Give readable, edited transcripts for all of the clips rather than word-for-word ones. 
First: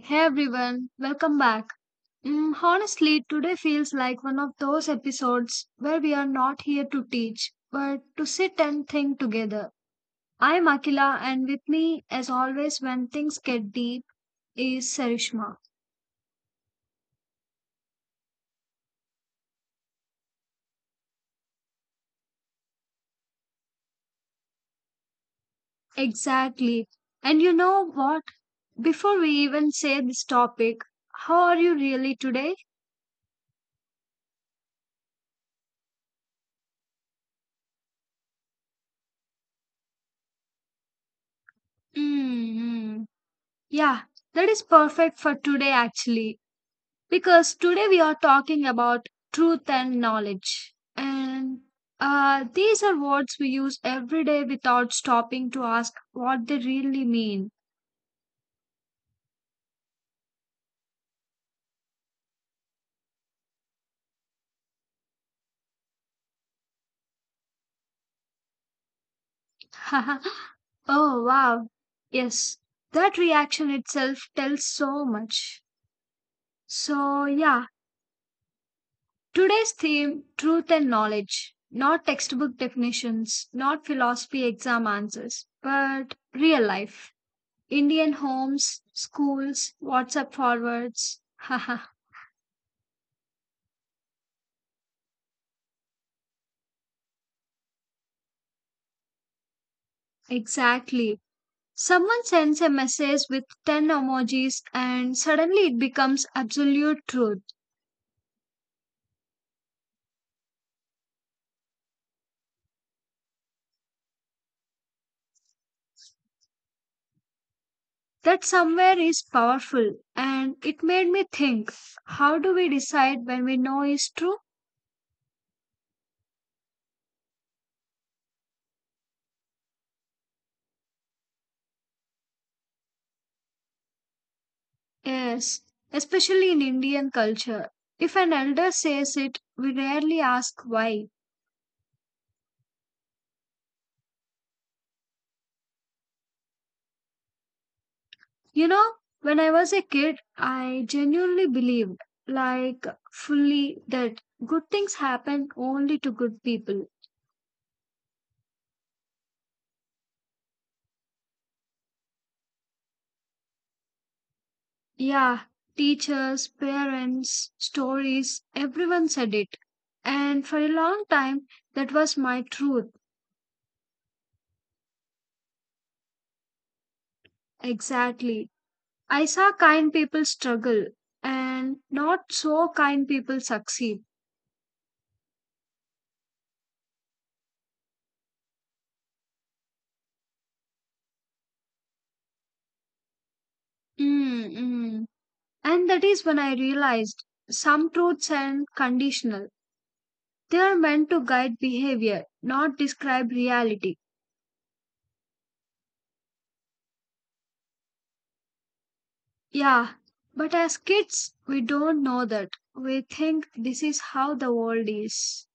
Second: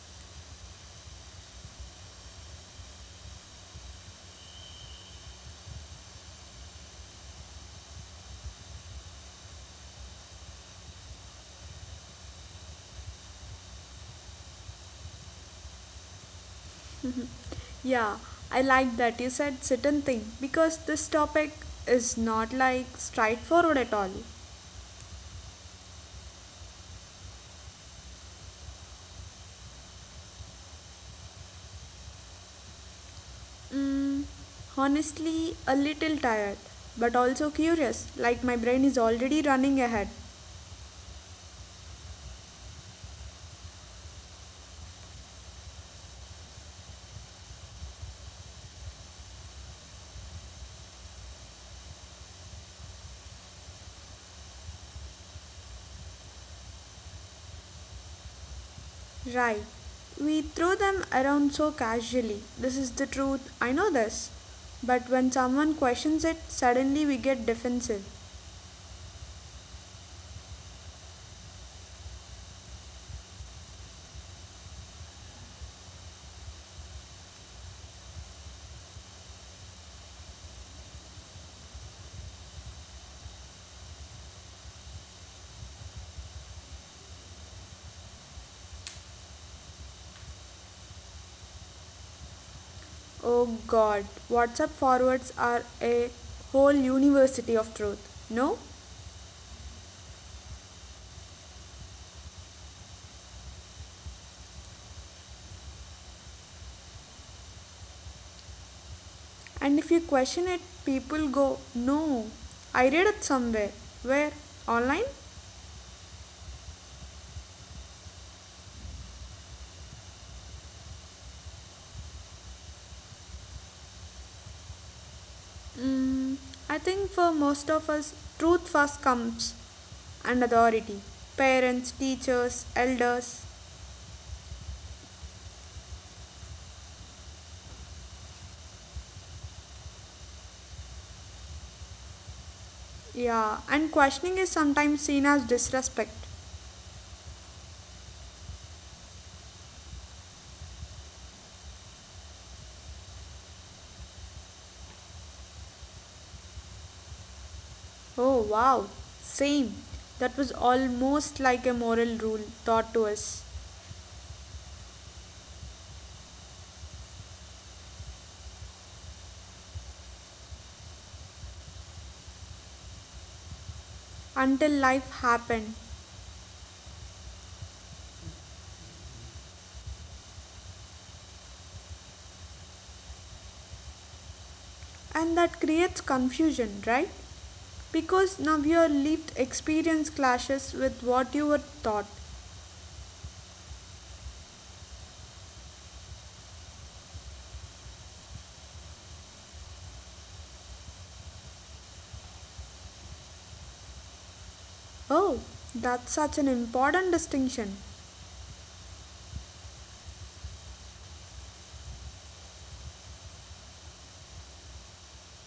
hey everyone, welcome back. Honestly, today feels like one of those episodes where we are not here to teach, but to sit and think together. I'm Akila, and with me, as always, when things get deep, is Sarishma. Yeah, I like that you said certain thing because this topic is not like straightforward at all. Exactly. And you know what? Before we even say this topic, how are you really today? Mm, honestly, a little tired, but also curious, like my brain is already running ahead. Mm-hmm. Yeah, that is perfect for today, actually because today we are talking about truth and knowledge. And these are words we use every day without stopping to ask what they really mean. Right. We throw them around so casually. This is the truth. I know this. But when someone questions it, suddenly we get defensive. Oh, wow. Yes, that reaction itself tells so much. So, yeah, today's theme truth and knowledge. Not textbook definitions, not philosophy exam answers, but real life. Indian homes, schools, WhatsApp forwards. Oh god, WhatsApp forwards are a whole university of truth. No? Exactly. Someone sends a message with 10 emojis and suddenly it becomes absolute truth. And if you question it, people go, No, I read it somewhere. Where? Online? That somewhere is powerful and it made me think how do we decide when we know is true? Mm, I think for most of us, truth first comes and authority. Parents, teachers, elders. Yes, especially in Indian culture. If an elder says it, we rarely ask why. Yeah, and questioning is sometimes seen as disrespect. You know, when I was a kid, I genuinely believed, like fully, that good things happen only to good people. Oh wow, same. That was almost like a moral rule taught to us Yeah, teachers, parents, stories, everyone said it. And for a long time, that was my truth. until life happened. Exactly. I saw kind people struggle and not so kind people succeed. And that creates confusion, right? Because now your lived experience clashes with what you were taught. Mm, mm. And that is when I realized some truths are conditional. They are meant to guide behavior, not describe reality. Oh, that's such an important distinction, Yeah, but as kids, we don't know that. We think this is how the world is.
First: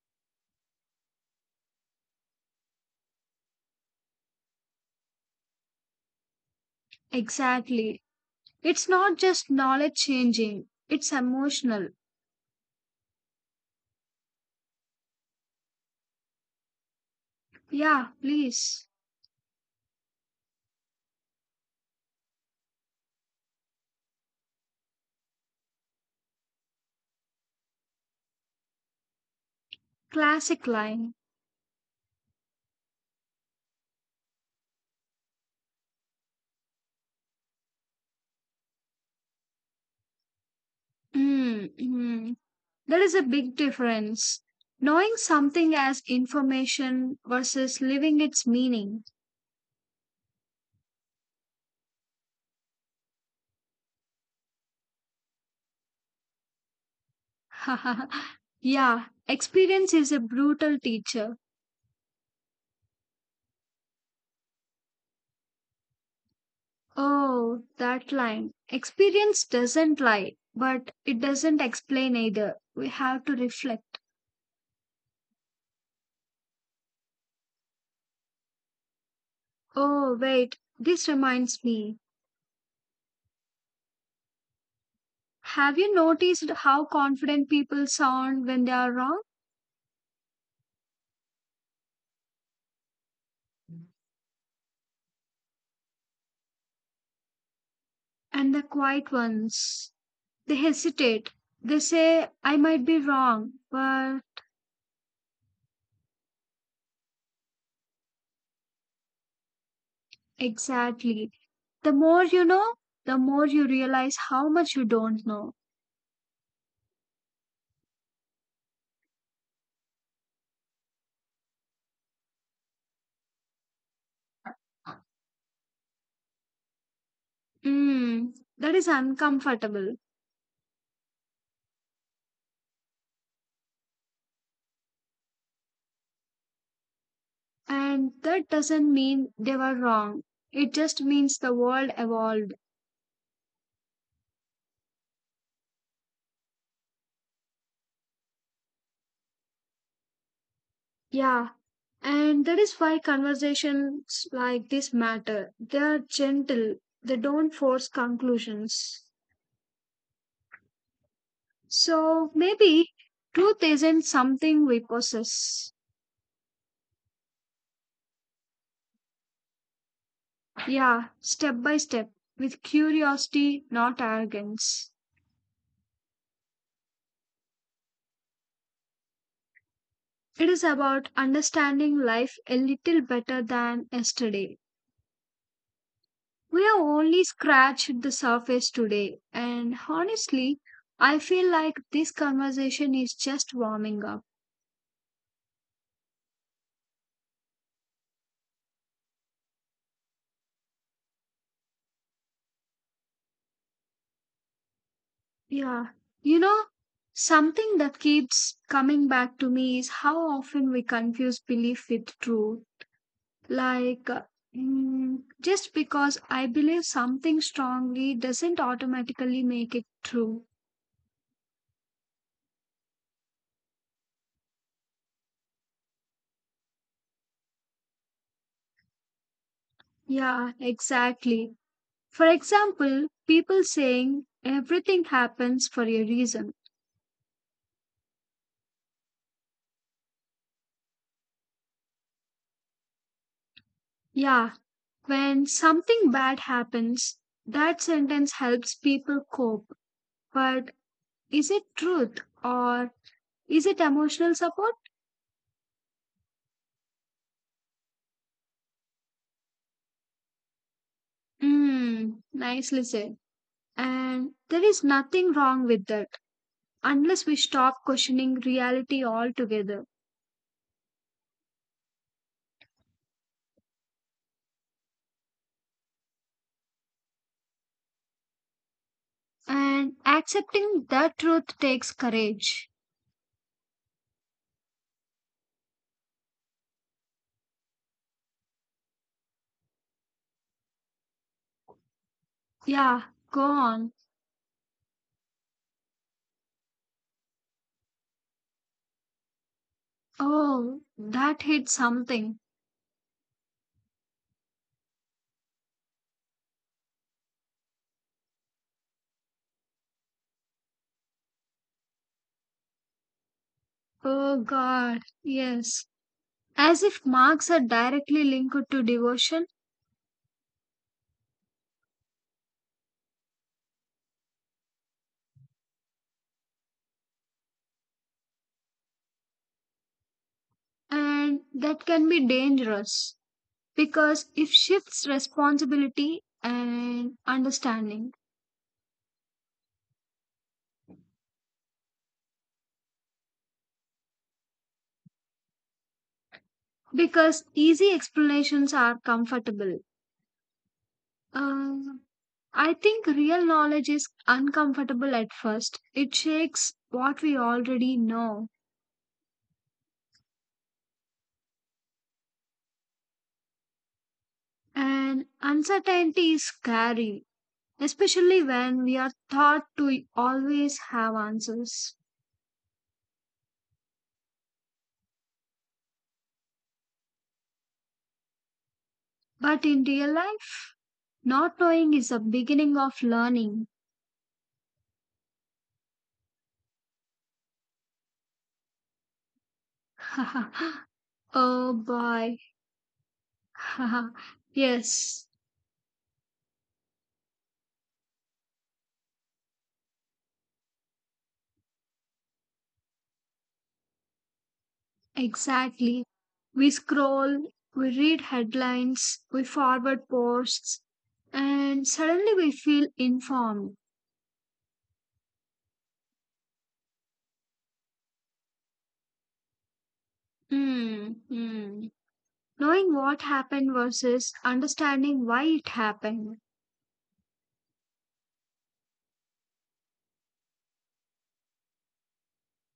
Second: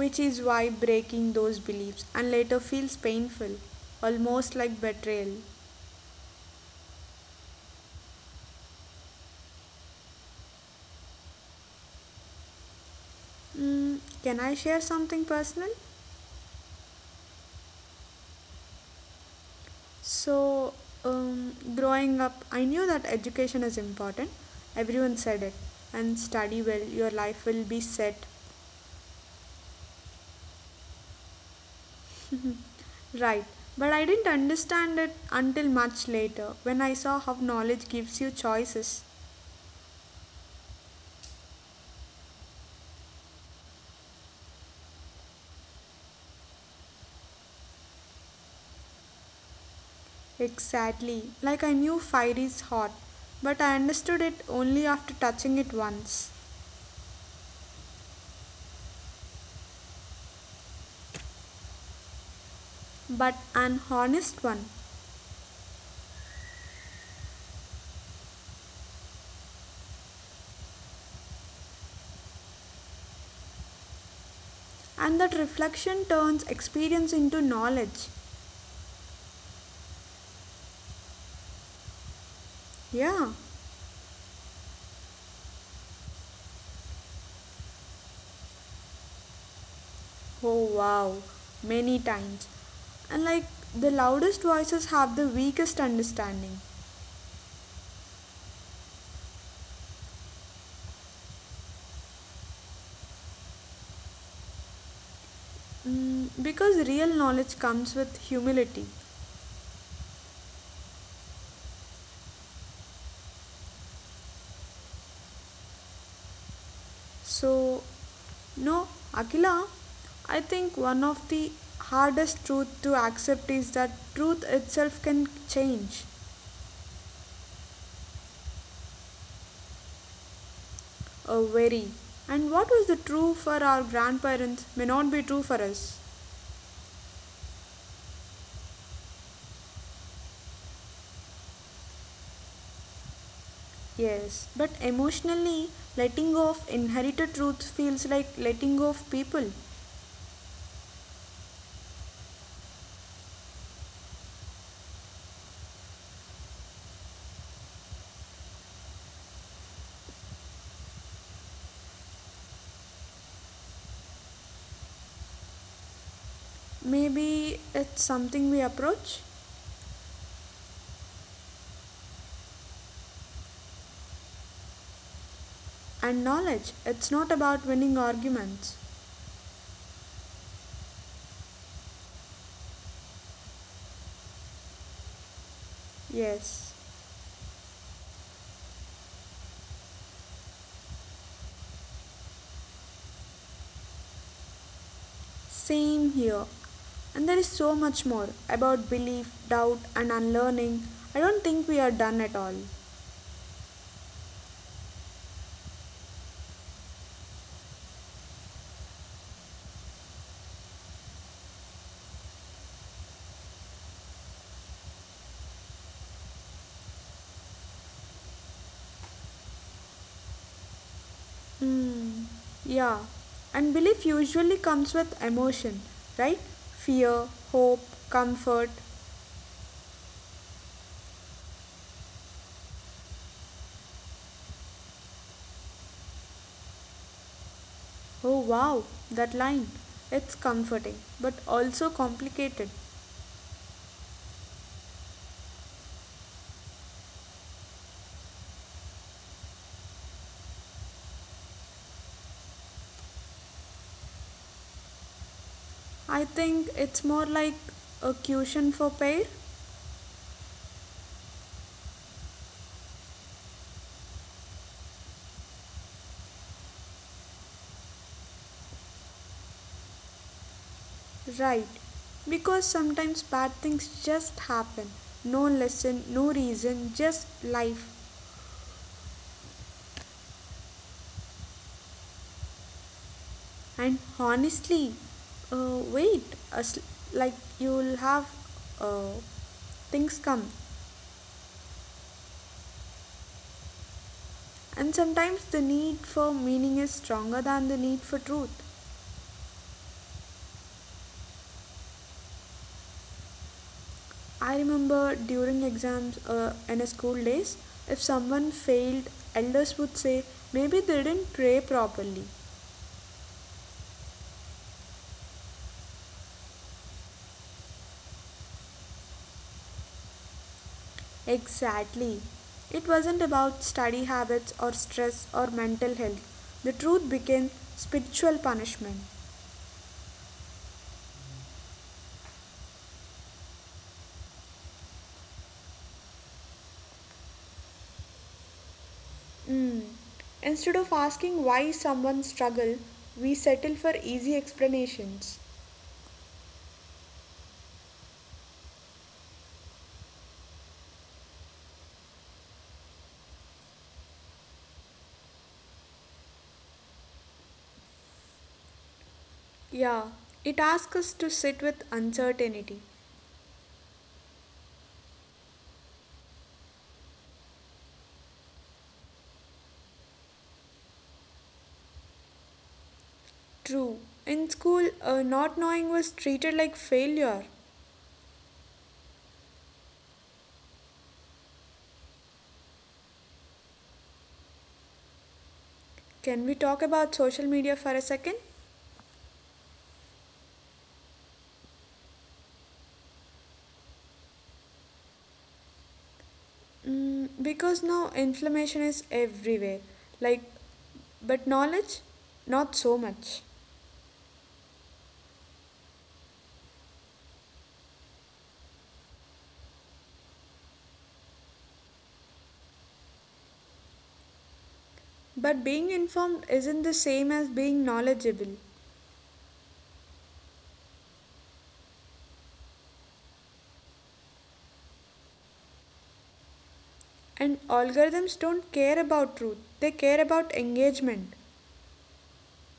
which is why breaking those beliefs and later feels painful, almost like betrayal. Exactly. It's not just knowledge changing, it's emotional. Can I share something personal? Yeah, please. So, growing up, I knew that education is important. Everyone said it. And study well, your life will be set. Classic line. Mm-hmm. Right, but I didn't understand it until much later when I saw how knowledge gives you choices. Mm, mm. There is a big difference. Knowing something as information versus living its meaning. Exactly, like I knew fire is hot, but I understood it only after touching it once. Yeah, experience is a brutal teacher. But an honest one. Oh, that line. Experience doesn't lie, but it doesn't explain either. We have to reflect. And that reflection turns experience into knowledge. Oh, wait, this reminds me. Yeah. Have you noticed how confident people sound when they are wrong? Oh wow, many times. And like the loudest voices have the weakest understanding. And the quiet ones, they hesitate. They say, I might be wrong, but Because real knowledge comes with humility. exactly. The more you know, the more you realize how much you don't know. So, no, Akila, I think one of the hardest truth to accept is that truth itself can change Mm, that is uncomfortable. or vary. And what was the true for our grandparents may not be true for us. And that doesn't mean they were wrong. It just means the world evolved. Yes, but emotionally, letting go of inherited truth feels like letting go of people. Yeah, and that is why conversations like this matter. They are gentle, they don't force conclusions. So maybe truth isn't something we possess. Maybe it's something we approach. Yeah, step by step, with curiosity, not arrogance. And knowledge, it's not about winning arguments. It is about understanding life a little better than yesterday. We Yes, have only scratched the surface today, and honestly, I feel like this conversation is just warming up. same here. And there is so much more about belief, doubt, and unlearning. I don't think we are done at all. Yeah. You know, something that keeps coming back to me is how often we confuse belief with truth. Like, just because I believe something strongly doesn't automatically make it true. Hmm, yeah. And belief usually comes with emotion, right? Fear, hope, comfort. Yeah, exactly. For example, people saying everything happens for a reason. Oh wow, that line. It's comforting, but also complicated. Yeah, when something bad happens, that sentence helps people cope. But is it truth or is it emotional support? I think it's more like a cushion for pain. Hmm, nicely said. And there is nothing wrong with that unless we stop questioning reality altogether. Right, because sometimes bad things just happen. No lesson, no reason, just life. And accepting that truth takes courage. And honestly, wait, as, like you'll have uh, things come. Yeah, go on. And sometimes the need for meaning is stronger than the need for truth. Oh, that hit something. I remember during exams in a school days, if someone failed, elders would say, maybe they didn't pray properly. Oh, God, yes. As if marks are directly linked to devotion, Exactly. It wasn't about study habits or stress or mental health. The truth became spiritual punishment. and that can be dangerous because it shifts responsibility and understanding. Mm. Instead of asking why someone struggled, we settle for easy explanations. Because easy explanations are comfortable. Uh, I think real knowledge is uncomfortable at first. It shakes what we already know, Yeah, it asks us to sit with uncertainty. and uncertainty is scary, especially when we are taught to always have answers. True. In school, not knowing was treated like failure. But in real life, not knowing is the beginning of learning. Can we talk about social media for a second? Oh boy. Yes. Because now inflammation is everywhere. Like, but knowledge, not so much. Exactly. We scroll, we read headlines, we forward posts, and suddenly we feel informed. But being informed isn't the same as being knowledgeable. Hmm, hmm. Knowing what happened versus understanding why it happened, And algorithms don't care about truth, they care about engagement,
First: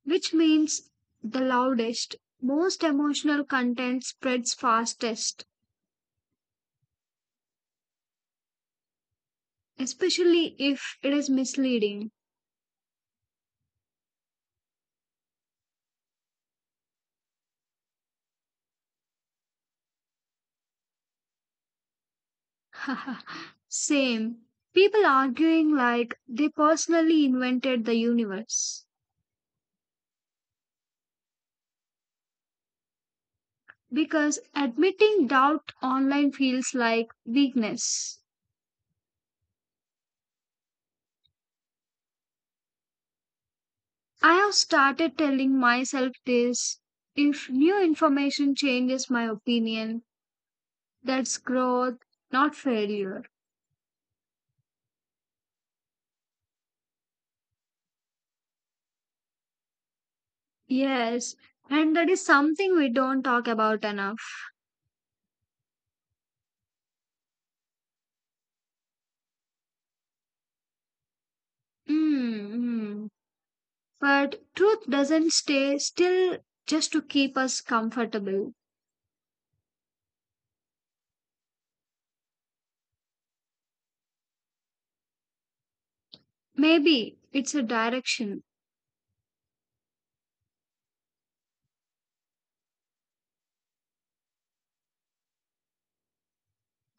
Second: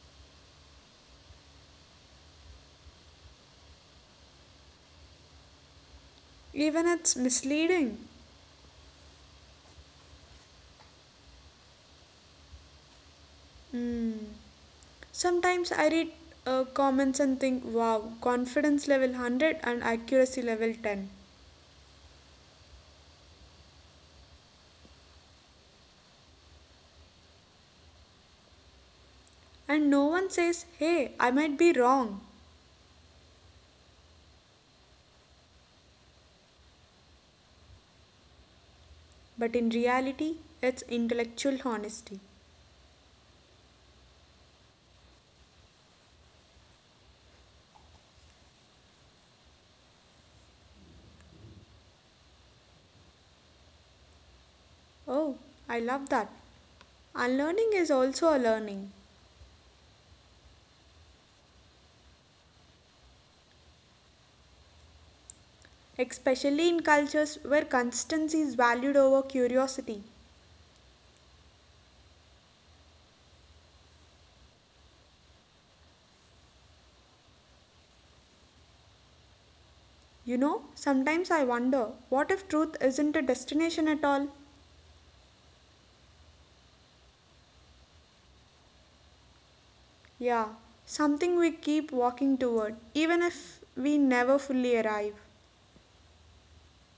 which means the loudest, most emotional content spreads fastest, even it's misleading. especially if it is misleading. Mm. Sometimes I read comments and think, wow, confidence level 100 and accuracy level 10. Same. People arguing like they personally invented the universe. And no one says, hey, I might be wrong. Because admitting doubt online feels like weakness. But in reality, it's intellectual honesty. I have started telling myself this if new information changes my opinion, that's growth, not failure. Oh, I love that. Unlearning is also a learning, Yes, and that is something we don't talk about enough. especially in cultures where constancy is valued over curiosity. Mm-hmm. But truth doesn't stay still just to keep us comfortable. You know, sometimes I wonder what if truth isn't a destination at all? Maybe it's a direction, Yeah, something we keep walking toward, even if we never fully arrive.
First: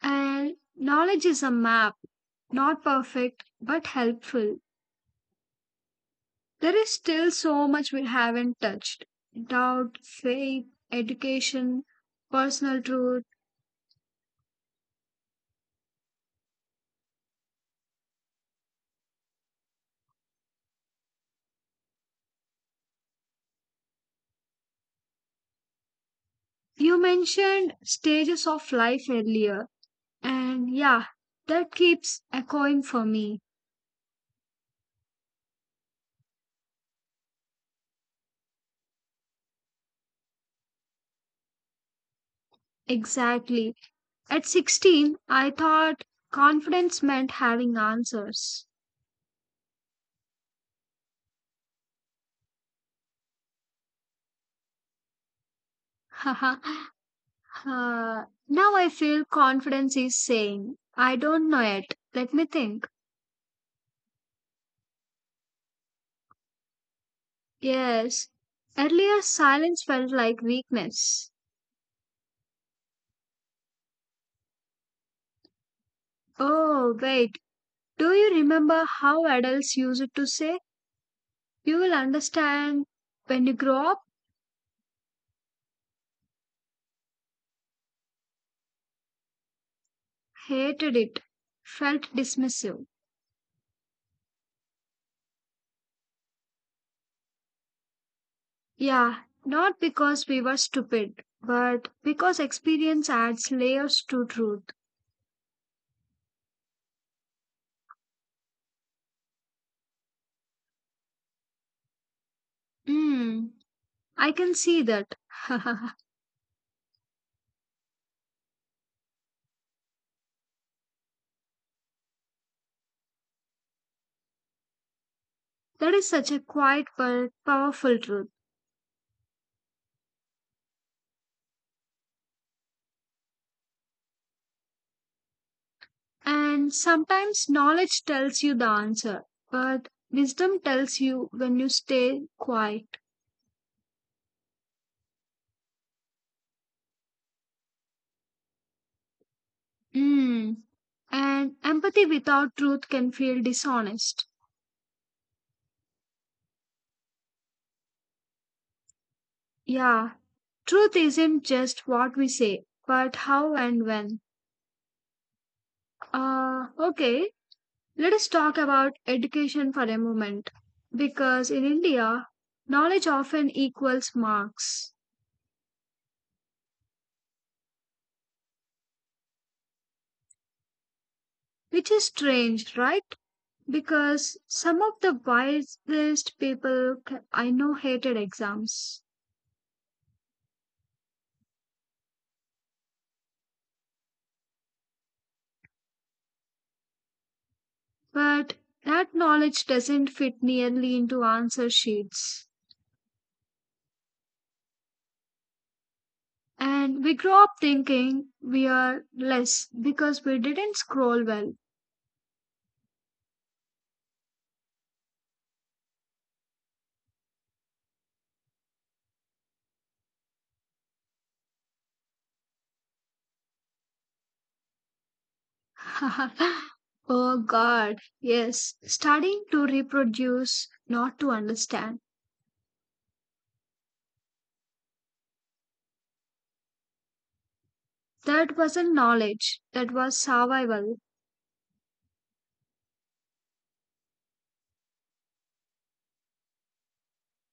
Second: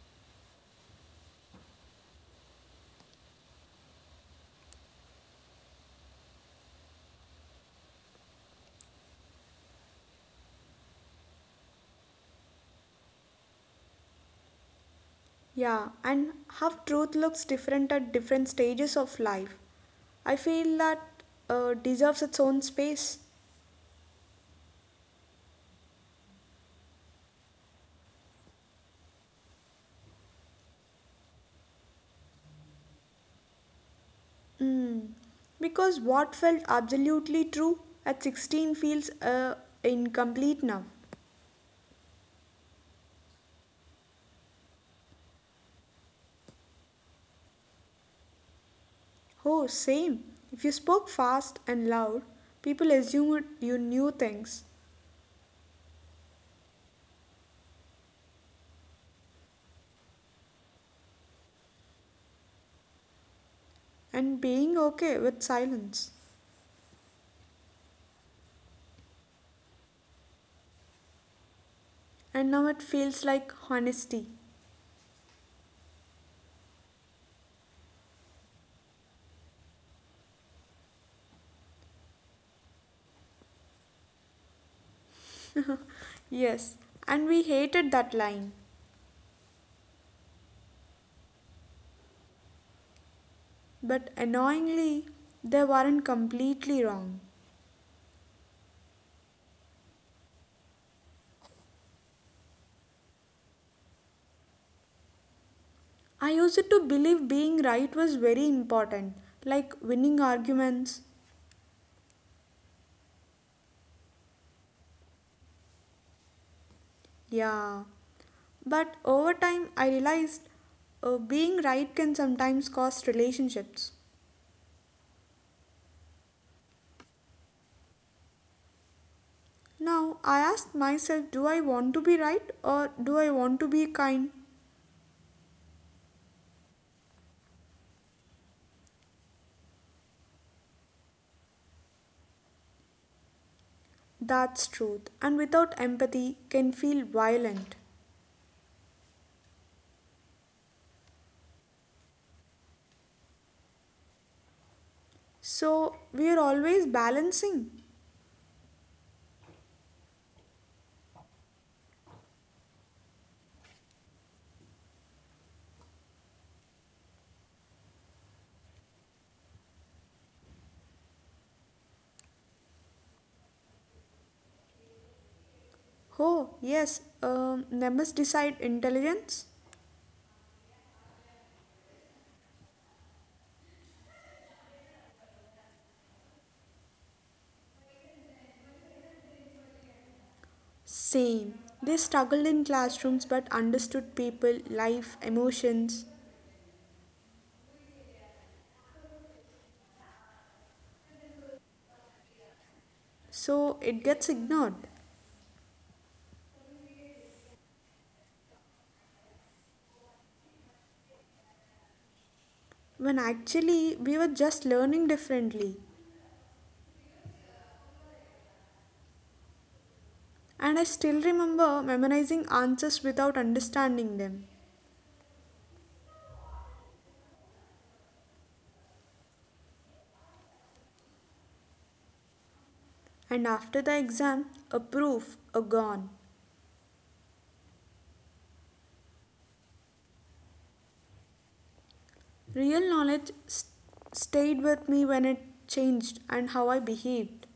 and knowledge is a map, not perfect but helpful. There is still so much we haven't touched doubt, faith, education, personal truth. Yeah, and how truth looks different at different stages of life. I feel that deserves its own space. You mentioned stages of life earlier, and yeah, that keeps echoing for me. Mm, Because what felt absolutely true at 16 feels incomplete now. Exactly. At 16, I thought confidence meant having answers. Oh, same. If you spoke fast and loud, people assumed you knew things now I feel confidence is saying, I don't know yet. Let me think. and being okay with silence. Yes. Earlier, silence felt like weakness. And now it feels like honesty. Oh, wait. Do you remember how adults used to say, you will understand when you grow up? Yes, and we hated that line, Hated it. Felt dismissive. but annoyingly, they weren't completely wrong. Yeah, not because we were stupid, but because experience adds layers to truth. I used to believe being right was very important, like winning arguments. Hmm, I can see that. That Yeah. But over time, I realized being right can sometimes cost relationships. is such a quiet but powerful truth. Now, I ask myself, do I want to be right or do I want to be kind? And sometimes knowledge tells you the answer, but wisdom tells you when you stay quiet. That's truth. And without empathy, can feel violent. Mm. And empathy without truth can feel dishonest. So, we are always balancing. Yeah, truth isn't just what we say, but how and when. Okay, let us talk about education for a moment. Because in India, knowledge often equals marks, Oh, yes, numbers decide intelligence? which is strange, right? Because some of the wisest people I know hated exams. Same. They struggled in classrooms but understood people, life, emotions. But that knowledge doesn't fit nearly into answer sheets. So, it gets ignored. And we grow up thinking we are less because we didn't scroll well. When actually we were just learning differently. And I still remember memorizing answers without understanding them. Oh God, yes, studying to reproduce, not to understand. And after the exam, a proof, a gone. That wasn't knowledge, that was survival. Real knowledge stayed with me when it changed and how I behaved.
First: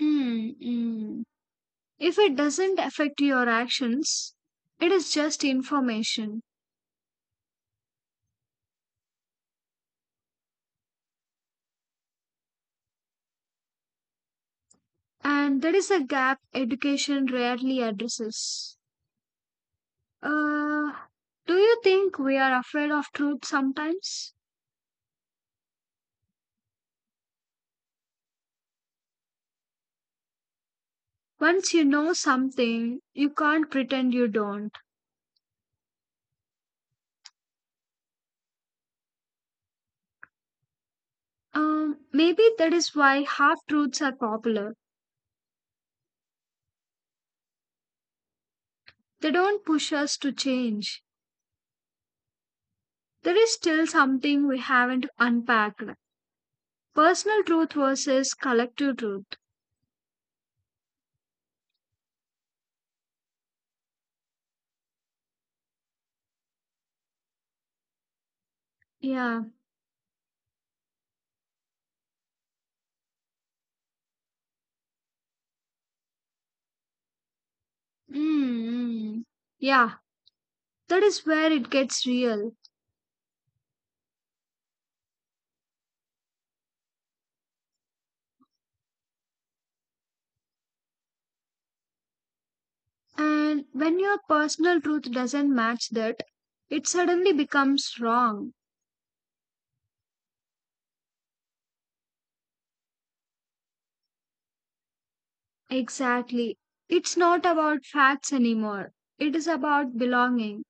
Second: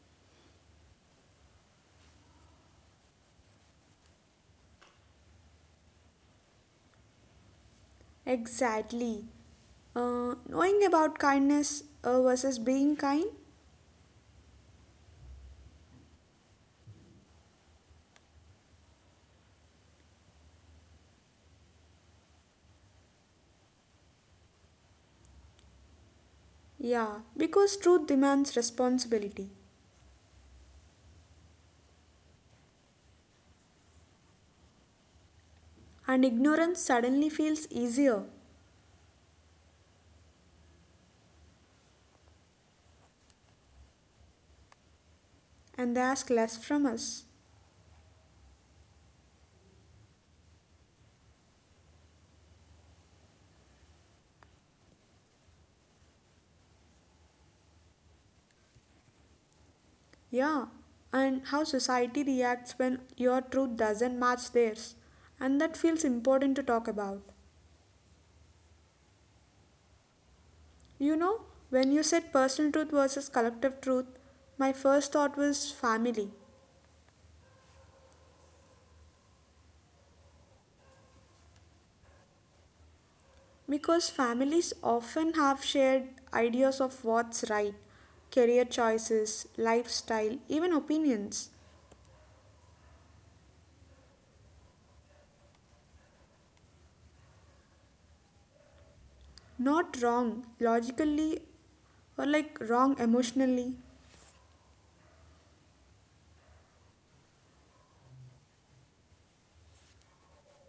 Hmm, hmm. If it doesn't affect your actions, it is just information. Exactly. Knowing about kindness versus being kind? And that is a gap education rarely addresses. Uh, do you think we are afraid of truth sometimes? Yeah, because truth demands responsibility. Once you know something, you can't pretend you don't. And ignorance suddenly feels easier Maybe that is why half truths are popular. and they ask less from us. They don't push us to change. There is still something we haven't unpacked personal truth versus collective truth. Yeah, and how society reacts when your truth doesn't match theirs. And that feels important to talk about. Yeah. You know, when you said personal truth versus collective truth, my first thought was family. Mm, yeah, that is where it gets real. Because families often have shared ideas of what's right, career choices, lifestyle, even opinions. And when your personal truth doesn't match that, it suddenly becomes wrong. Not wrong logically or like wrong emotionally. Exactly. It's not about facts anymore, it is about belonging.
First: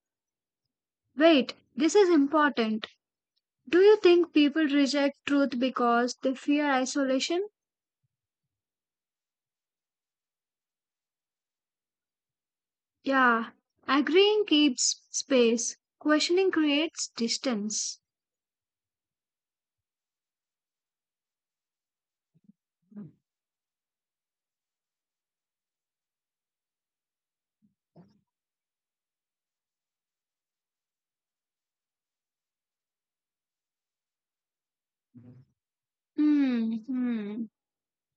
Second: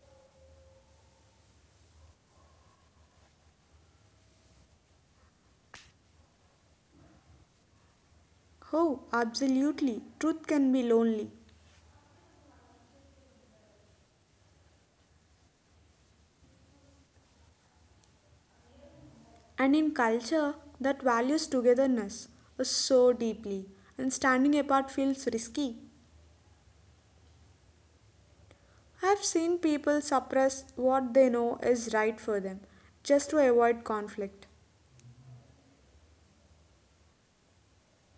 Wait, this is important. Do you think people reject truth because they fear isolation? Oh, absolutely. Truth can be lonely. Yeah, agreeing keeps space, questioning creates distance. And in culture that values togetherness so deeply and standing apart feels risky. I've seen people suppress what they know is right for them just to avoid conflict. Hmm, hmm.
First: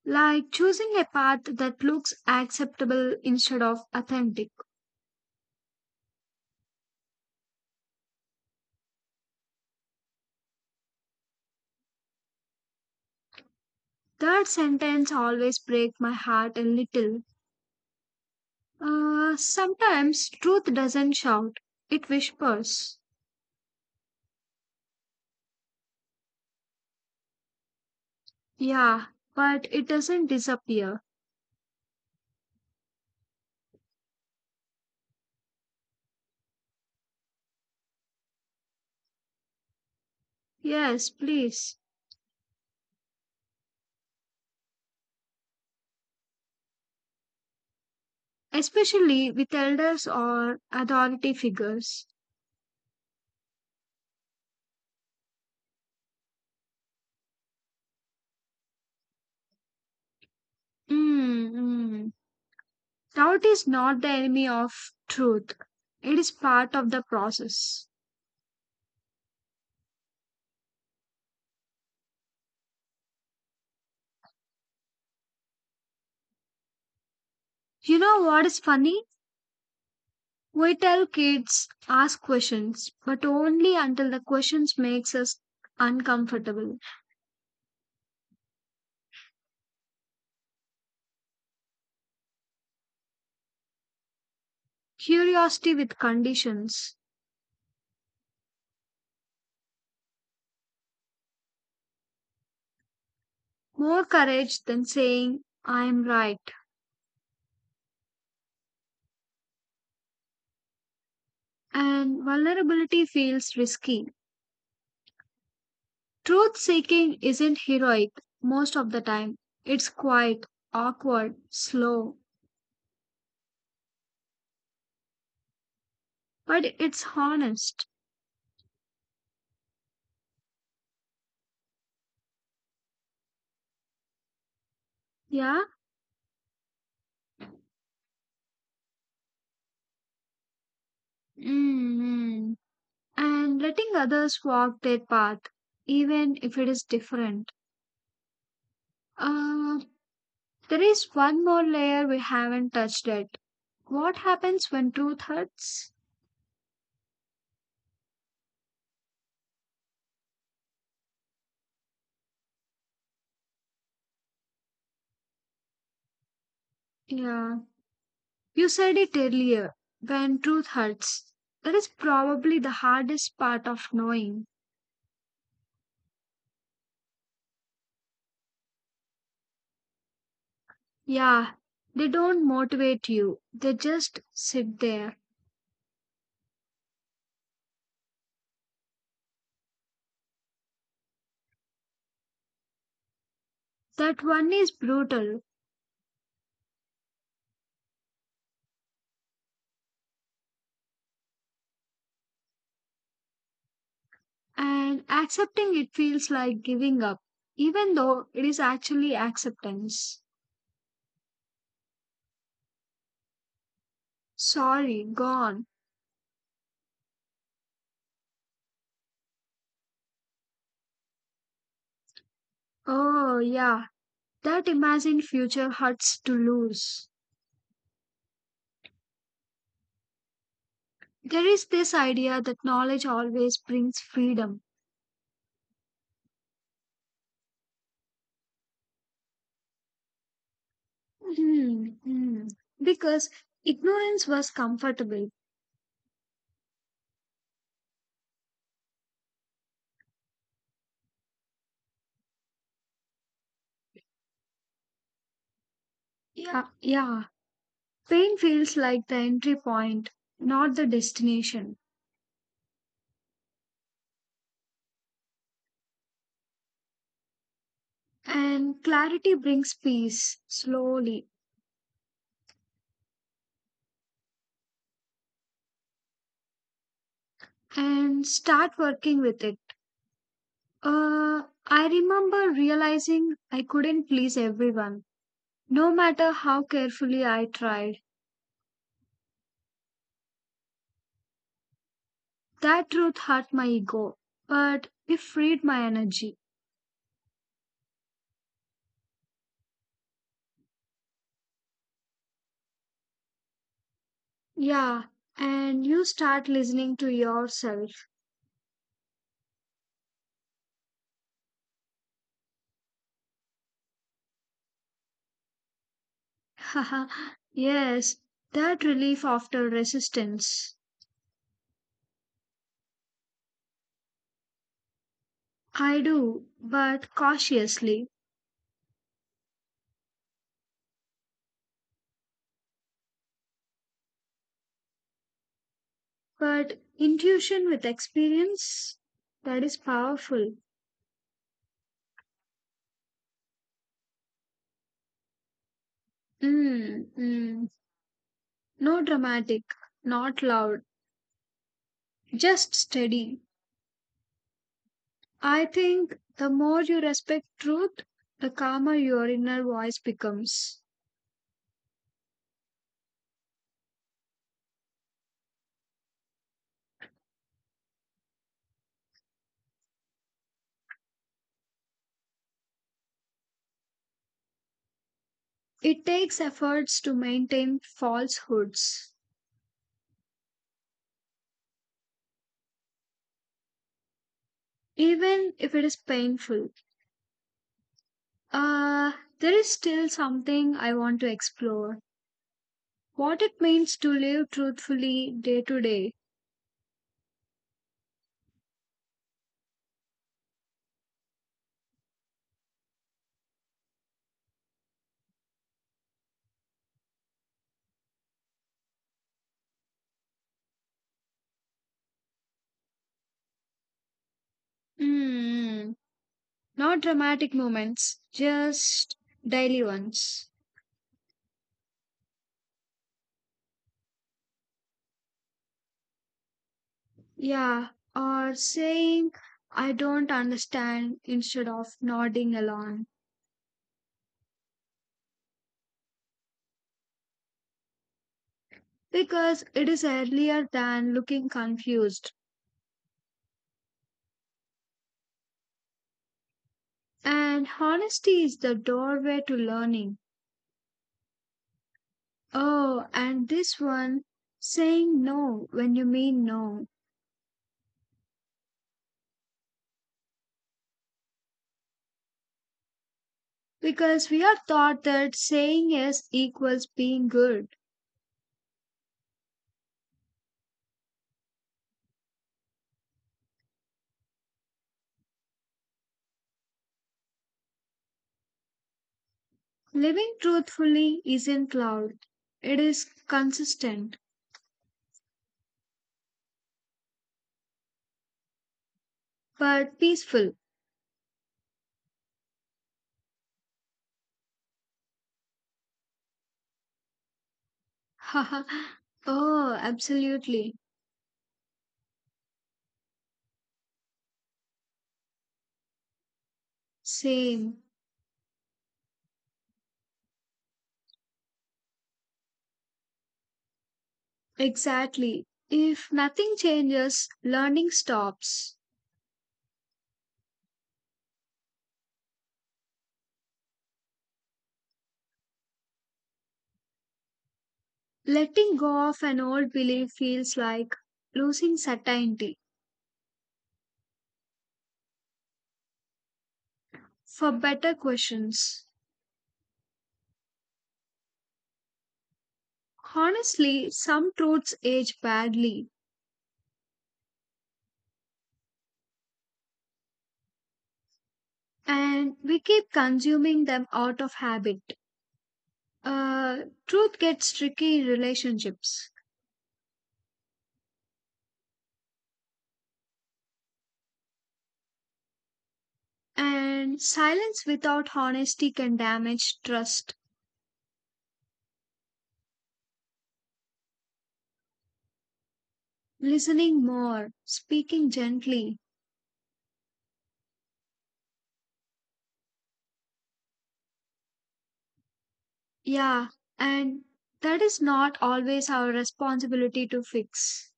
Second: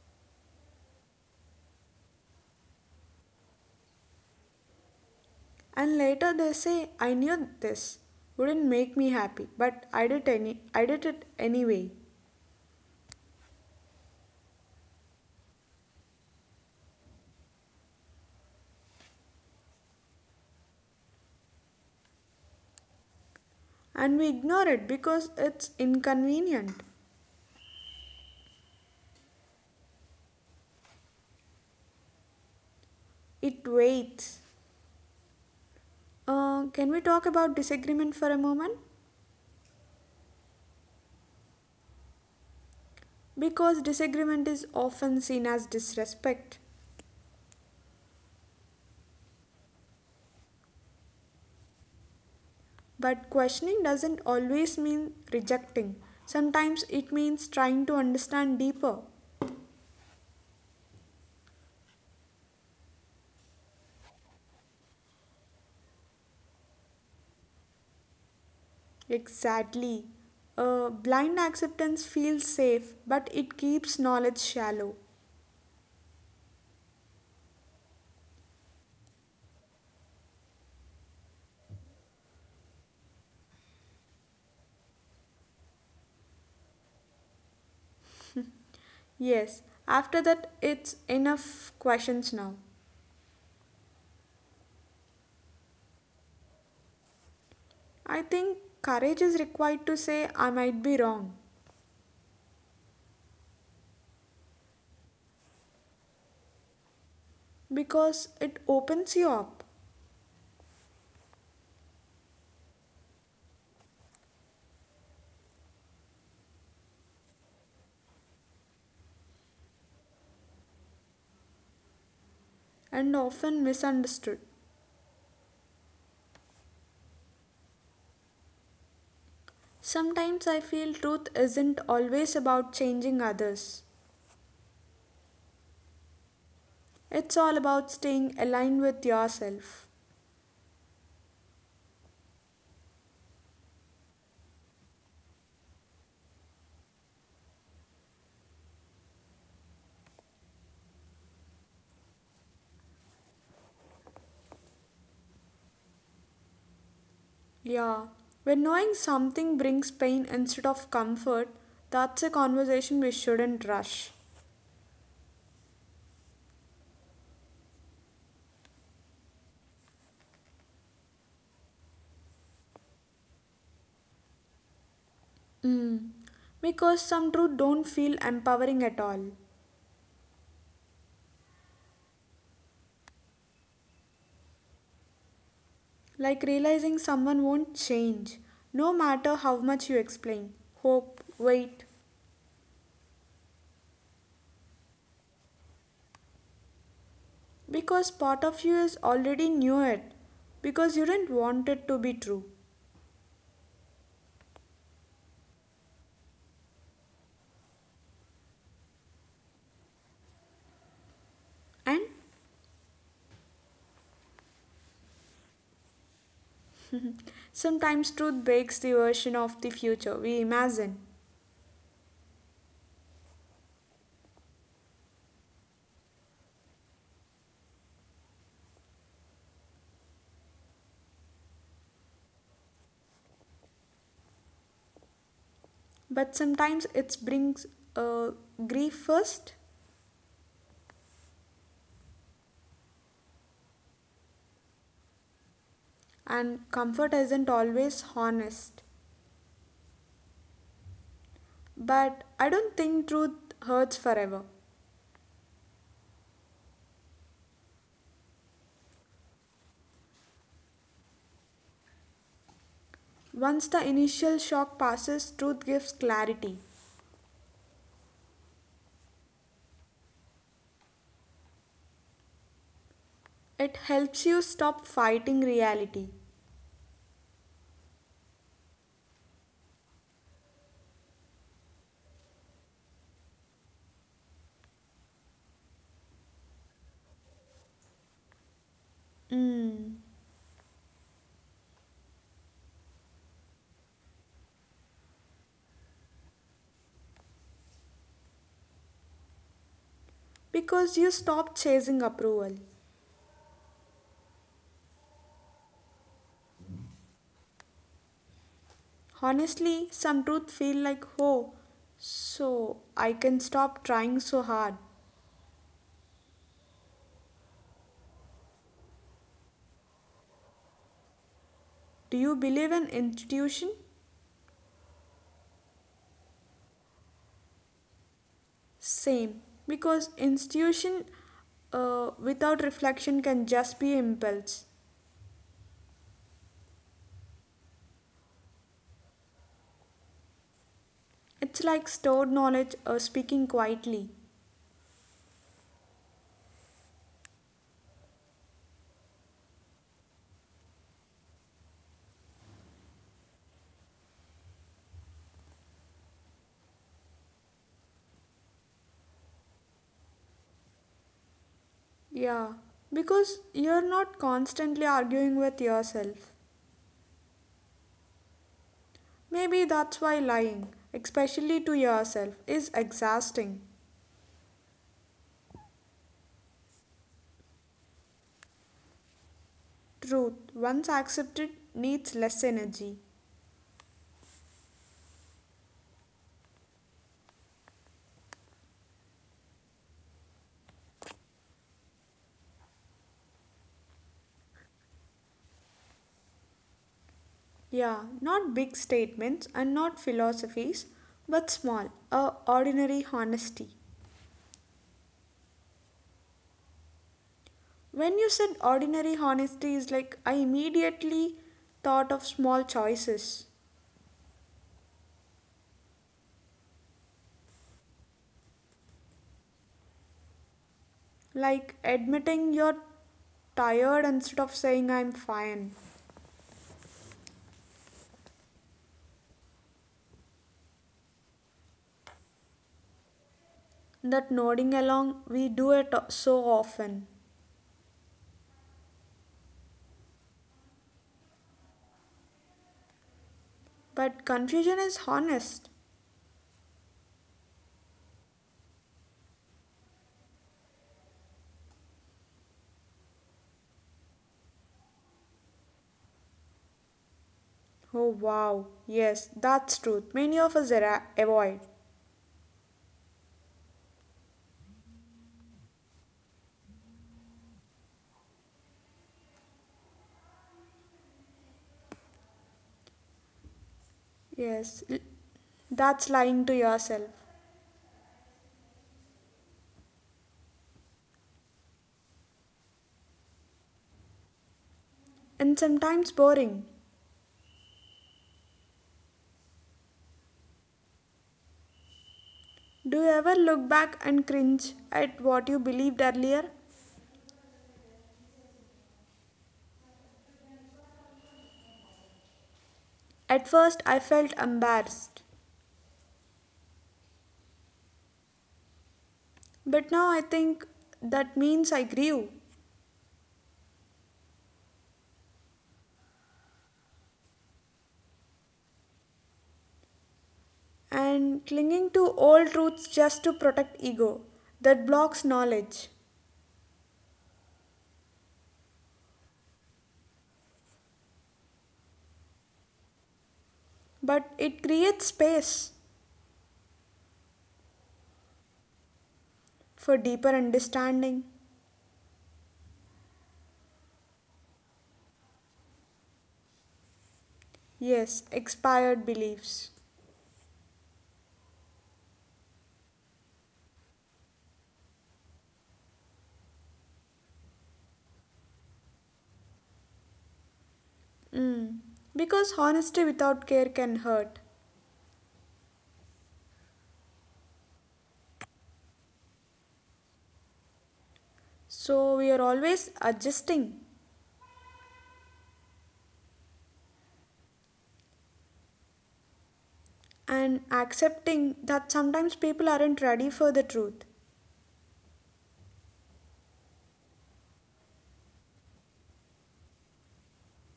Like choosing a path that looks acceptable instead of authentic. And later they say, I knew this wouldn't make me happy, but I did it anyway. That sentence always breaks my heart a little. Sometimes truth doesn't shout, it whispers. And we ignore it because it's inconvenient. Yeah, but it doesn't disappear. It waits. Can we talk about disagreement for a moment? Yes, please. Because disagreement is often seen as disrespect. Especially with elders or authority figures. But questioning doesn't always mean rejecting. Sometimes it means trying to understand deeper. Mm, mm. Doubt is not the enemy of truth, it is part of the process. Exactly. Blind acceptance feels safe, but it keeps knowledge shallow. You know what is funny? We tell kids ask questions, but only until the questions makes us uncomfortable. Yes, after that, it's enough questions now. Curiosity with conditions, I think courage is required to say I might be wrong more courage than saying I am right, because it opens you up and vulnerability feels risky. Truth seeking isn't heroic most of the time. It's quiet, awkward, slow, and often misunderstood. but it's honest. Sometimes I feel truth isn't always about changing others. Yeah? It's all about staying aligned with yourself. Mm-hmm. And letting others walk their path, even if it is different. Uh, there is one more layer we haven't touched yet. What happens when truth hurts? Yeah. When knowing something brings pain instead of comfort, that's a conversation we shouldn't rush. Yeah. You said it earlier. When truth hurts, that is probably the hardest part of knowing. Because some truth don't feel empowering at all. Yeah, they don't motivate you, they just sit there. Like realizing someone won't change, no matter how much you explain, hope, wait. That one is brutal, Because part of you is already knew it, because you didn't want it to be true. and accepting it feels like giving up, even though it is actually acceptance. And Sorry, gone. sometimes truth breaks the version of the future we imagine. Oh, yeah, that imagined future hurts to lose. There is this idea that knowledge always brings freedom. But sometimes it brings uh, grief first, Hmm, hmm. Because ignorance was comfortable. and comfort isn't always honest. But I don't think truth hurts forever. Yeah, yeah. Pain feels like the entry point, not the destination. Once the initial shock passes, truth gives clarity. And clarity brings peace slowly It helps you stop fighting reality. and start working with it. I remember realizing I couldn't please everyone, no matter how carefully I tried. Mm. That truth hurt my ego, but it freed my energy. Because you stop chasing approval. Yeah, and you start listening to yourself. Honestly, some truth feel like, oh, so I can stop trying so hard. Yes, that relief after resistance. Do you believe in intuition? I do, but cautiously. Same, because institution without reflection can just be impulse. But intuition with experience, that is powerful. It's like stored knowledge speaking quietly. Mm, mm. No dramatic, not loud, just steady. I think the more you respect truth, the calmer your inner voice becomes. Yeah, because you're not constantly arguing with yourself. Maybe that's why lying, especially to yourself, is exhausting. It takes efforts to maintain falsehoods, Truth, once accepted, needs less energy. even if it is painful. Uh, there is still something I want to explore. What it means to live truthfully day to day. Yeah, not big statements and not philosophies, but small, ordinary honesty. When you said ordinary honesty is like, I immediately thought of small choices, Mm, not dramatic moments, just daily ones. like admitting you're tired instead of saying I'm fine. Yeah, or saying, I don't understand instead of nodding along. That nodding along, we do it so often. Because it is earlier than looking confused. But confusion is honest. And honesty is the doorway to learning. Oh, and this one, saying no when you mean no. Oh wow, yes, that's truth. Many of us avoid. Because we are taught that saying yes equals being good Yes, that's lying to yourself. living truthfully isn't loud. It is consistent, And sometimes boring. but peaceful. Do you ever look back and cringe at what you believed earlier? Haha. Oh, absolutely. At first, I felt embarrassed, Same. but now I think that means I grew. Exactly. If nothing changes, learning stops. And clinging to old truths just to protect ego that blocks knowledge, Letting go of an old belief feels like losing certainty but it creates space for better questions. for deeper understanding. Honestly, some truths age badly, Yes, expired beliefs. and we keep consuming them out of habit. Truth gets tricky in relationships, Because honesty without care can hurt. and silence without honesty can damage trust. So we are always adjusting Listening more, speaking gently. and accepting that sometimes people aren't ready for the truth. Yeah, and that is not always our responsibility to fix.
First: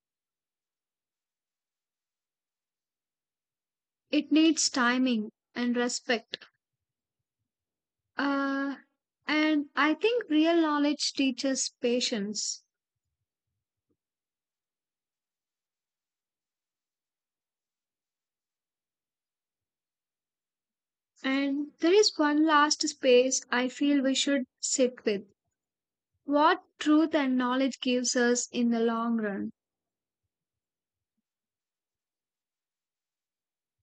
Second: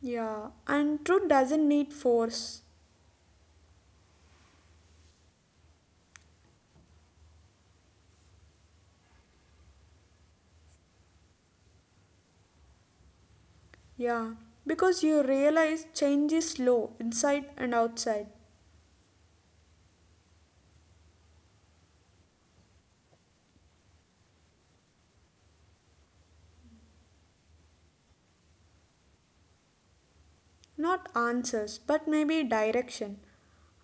Yeah, and truth doesn't need force. It needs timing and respect. Uh, and I think real knowledge teaches patience. Yeah, because you realize change is slow inside and outside. And there is one last space I feel we should sit with what truth and knowledge gives us in the long run. Not answers, but maybe direction.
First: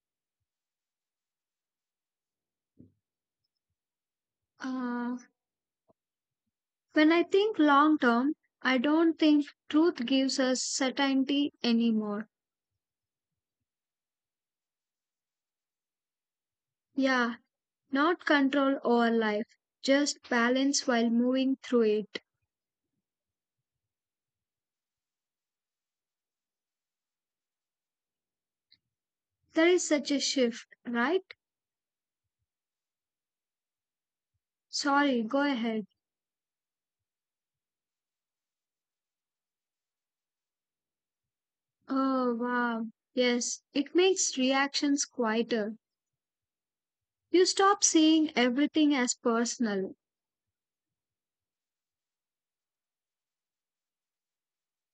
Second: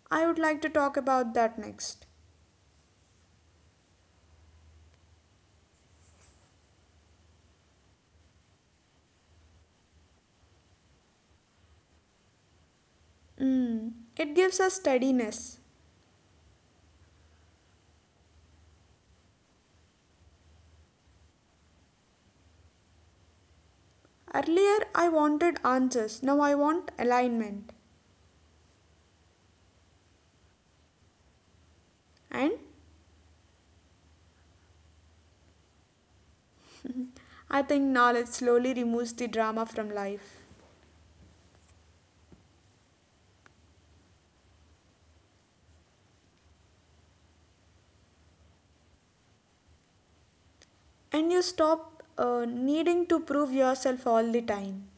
I would like to talk about that next. Uh, when I think long term, I don't think truth gives us certainty anymore. Mm, it gives us steadiness. Yeah, not control over life, just balance while moving through it. Earlier, I wanted answers, now I want alignment. There is such a shift, right? And Sorry, go ahead. I think knowledge slowly removes the drama from life. Oh, wow. Yes, it makes reactions quieter. You stop seeing everything as personal And you stop needing to prove yourself all the time.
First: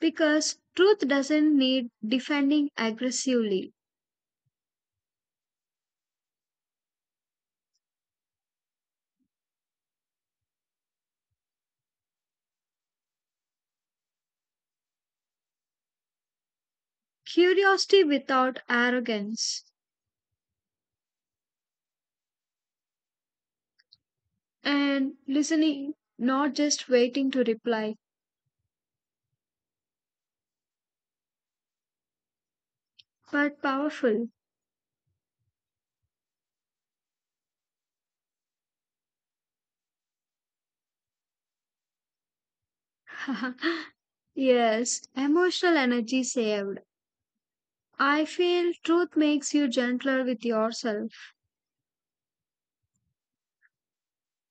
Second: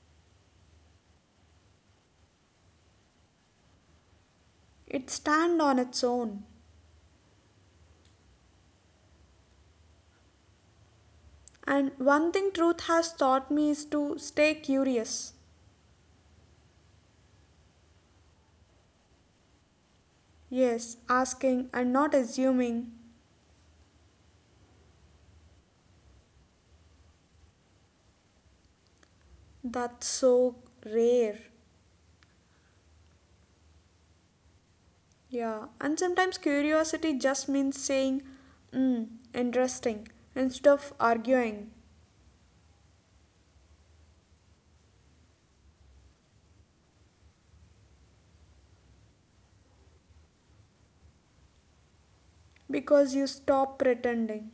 because truth doesn't need defending aggressively. It stands on its own. And one thing truth has taught me is to stay curious. Curiosity without arrogance, Yes, asking and not assuming. and listening, not just waiting to reply, That's so rare. but powerful. Yeah, and sometimes curiosity just means saying, hmm, interesting, instead of arguing, Yes, emotional energy saved. I feel truth makes you gentler with yourself, because you stop pretending.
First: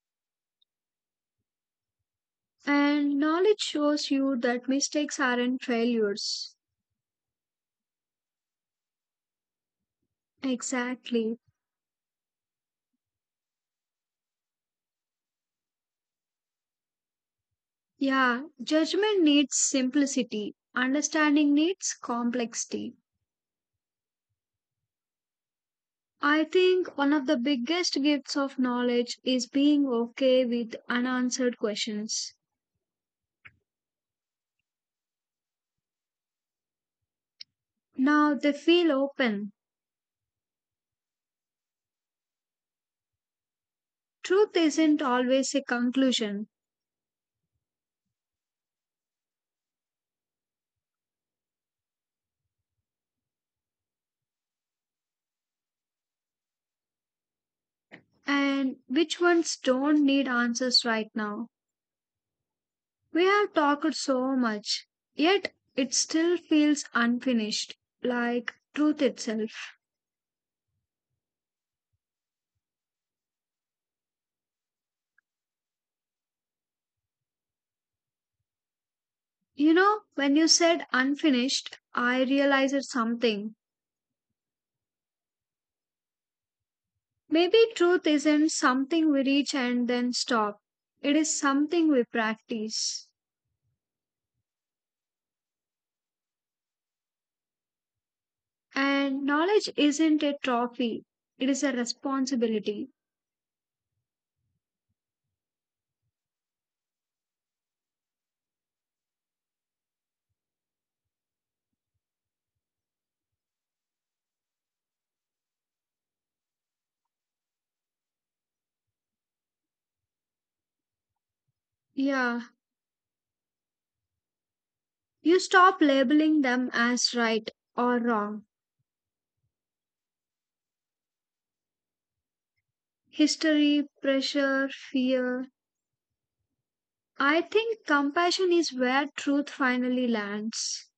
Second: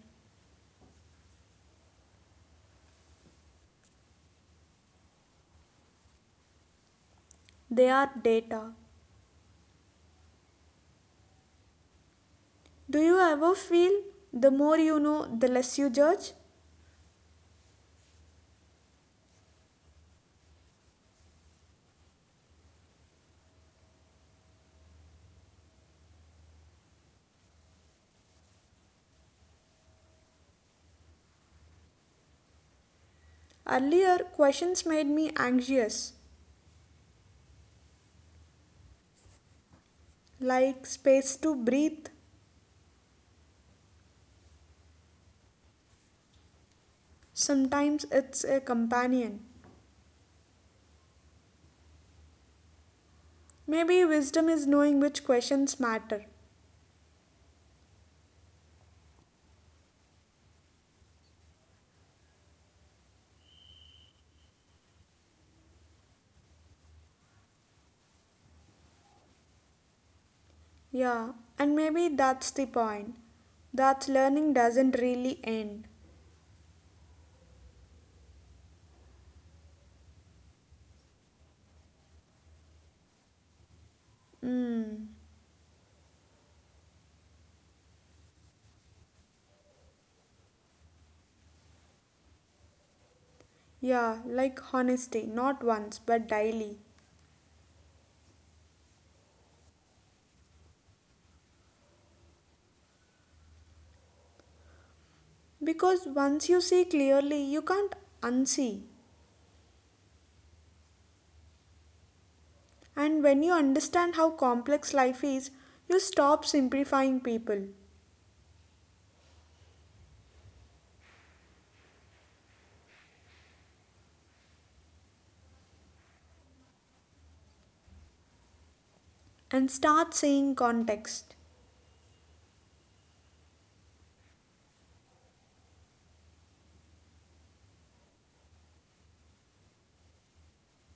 and knowledge shows you that mistakes aren't failures. They are data. Exactly. Do you ever feel the more you know, the less you judge? Yeah, judgment needs simplicity, understanding needs complexity. I think one of the biggest gifts of knowledge is being okay with unanswered questions. Earlier, questions made me anxious, Now they feel open. like space to breathe. Truth isn't always a conclusion, Sometimes it's a companion. Maybe wisdom is knowing which questions matter. and which ones don't need answers right now. We have talked so much, yet it still feels unfinished, like truth itself. Yeah, and maybe that's the point. That learning doesn't really end. You know, when you said unfinished, I realized something. Mm. Maybe truth isn't something we reach and then stop. It is something we practice. Yeah, like honesty, not once, but daily. And knowledge isn't a trophy, it is a responsibility. Because once you see clearly, you can't unsee. And when you understand how complex life is, you stop simplifying people Yeah, you stop labeling them as right or wrong. and start seeing context. History, pressure, fear. I think compassion is where truth finally lands,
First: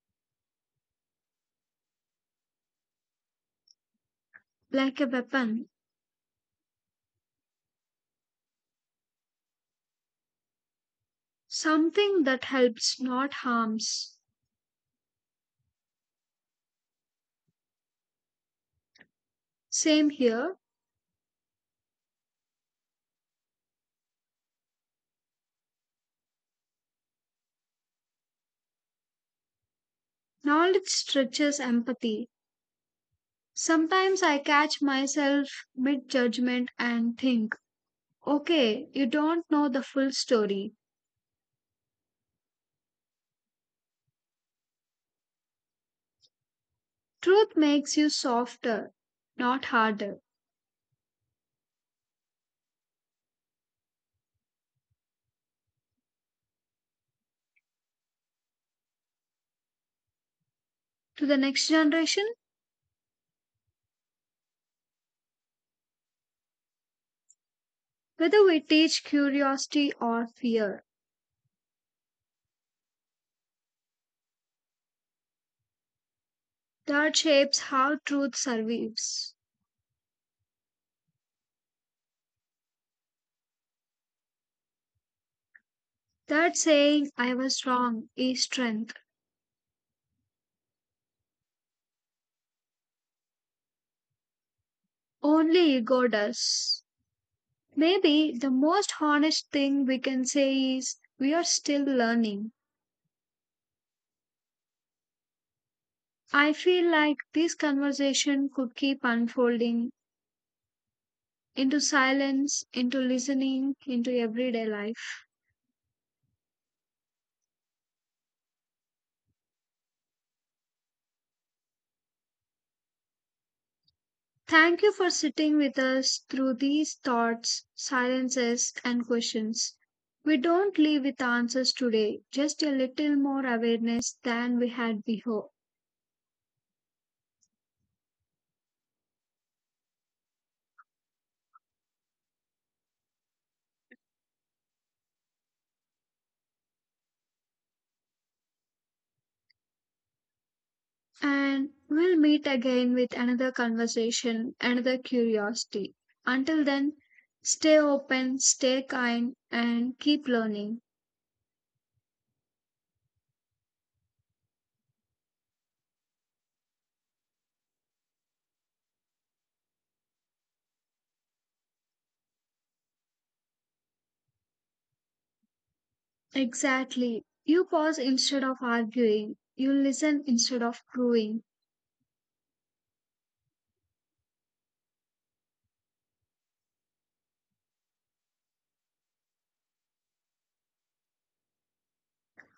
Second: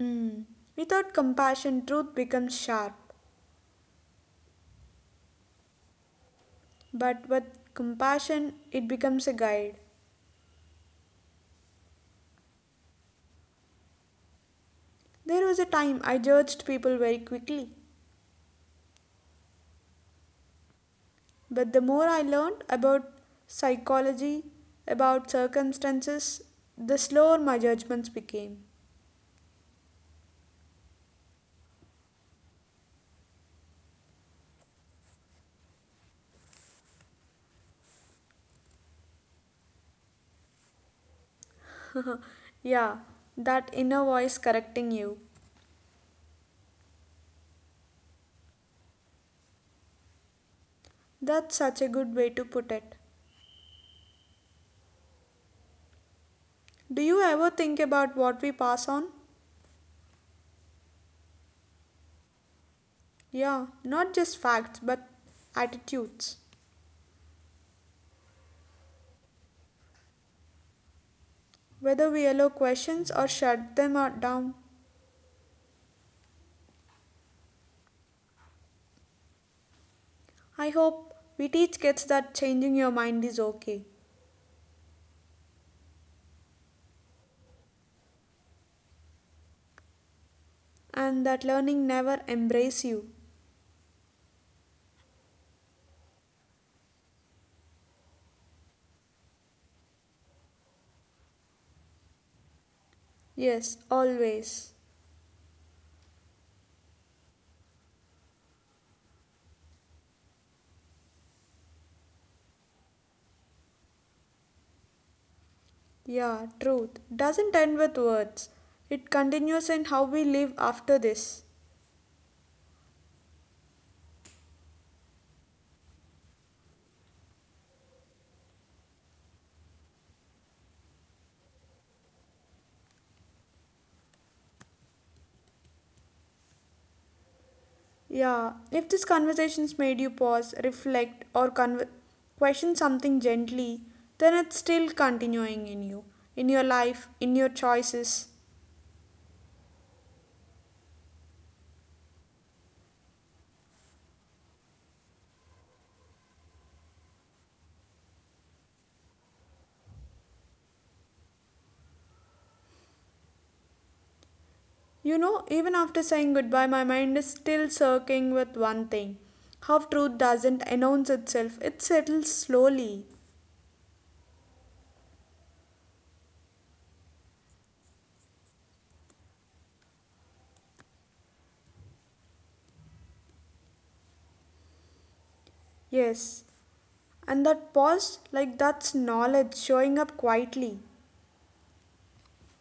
Mm. Without compassion, truth becomes sharp. like a weapon, But with compassion, it becomes a guide. something that helps, not harms. There was a time I judged people very quickly. Same here, But the more I learned about psychology, about circumstances, the slower my judgments became. knowledge stretches empathy sometimes I catch myself mid judgment and think, okay, you don't know the full story. Yeah, that inner voice correcting you. Truth makes you softer, not harder. That's such a good way to put it. Do you ever think about what we pass on? To the next generation, Yeah, not just facts but attitudes. whether we teach curiosity or fear, Whether we allow questions or shut them down. that shapes how truth survives. I hope we teach kids that changing your mind is okay That saying, I was wrong, is strength. and that learning never embraces you. Only ego does. Maybe the most honest thing we can say is, we are still learning. Yes, always. I feel like this conversation could keep unfolding into silence, into listening, into everyday life. Yeah, truth doesn't end with words. It continues in how we live after this. Thank you for sitting with us through these thoughts, silences, and questions. We don't leave with answers today, just a little more awareness than we had before. Yeah, if this conversation's made you pause, reflect, or question something gently, then it's still continuing in you, in your life, in your choices. And we'll meet again with another conversation, another curiosity. Until then, stay open, stay kind, and keep learning. You know, even after saying goodbye, my mind is still circling with one thing how truth doesn't announce itself, it settles slowly. Exactly. You pause instead of arguing. You listen instead of proving. Yes, and that pause, like that's knowledge showing up quietly.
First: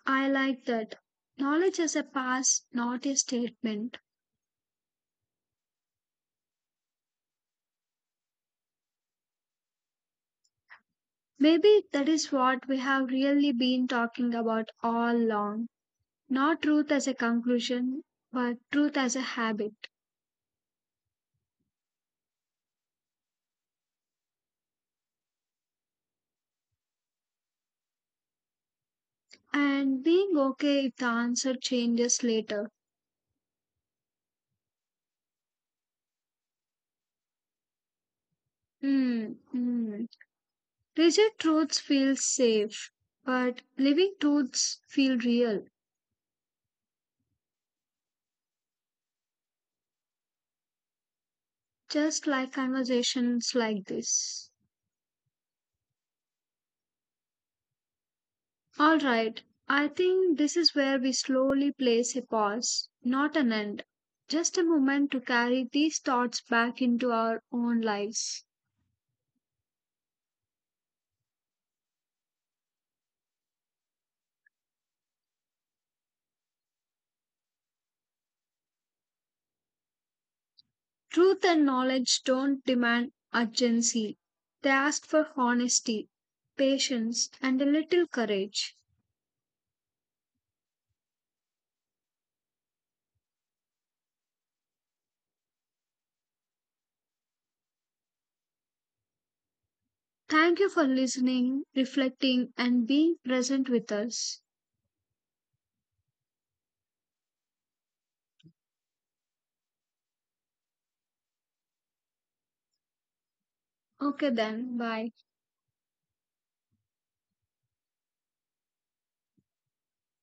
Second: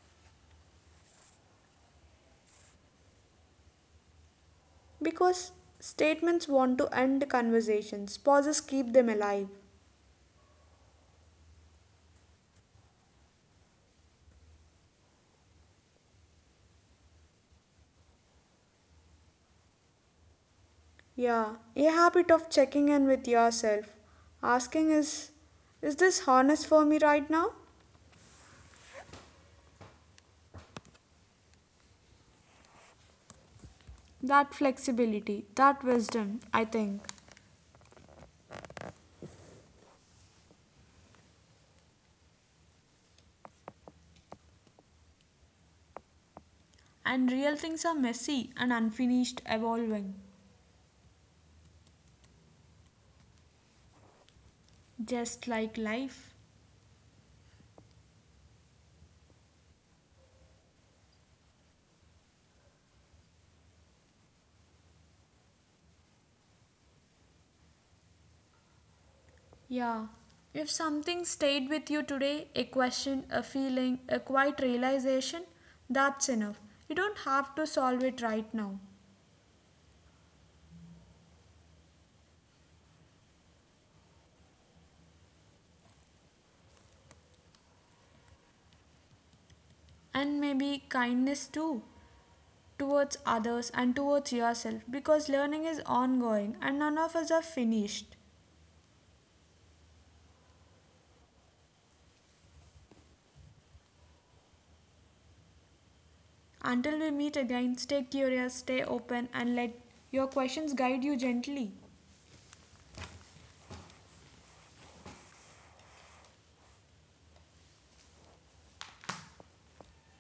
I like that. Knowledge is a pass, not a statement. Because statements want to end conversations, pauses keep them alive. Maybe that is what we have really been talking about all along. Not truth as a conclusion, but truth as a habit. Yeah, a habit of checking in with yourself, asking is this honest for me right now? And being okay if the answer changes later. That flexibility, that wisdom, I think. Hmm, hmm. Rigid truths feel safe, but living truths feel real. And real things are messy and unfinished, evolving, Just like conversations like this. just like life. All right, I think this is where we slowly place a pause, not an end, just a moment to carry these thoughts back into our own lives. Yeah. If something stayed with you today, a question, a feeling, a quiet realization, that's enough. You don't have to solve it right now. Truth and knowledge don't demand urgency, they ask for honesty, patience, and a little courage. And maybe kindness too towards others and towards yourself because learning is ongoing and none of us are finished. Thank you for listening, reflecting, and being present with us. Until we meet again, stay curious, stay open, and let your questions guide you gently. Okay, then, bye.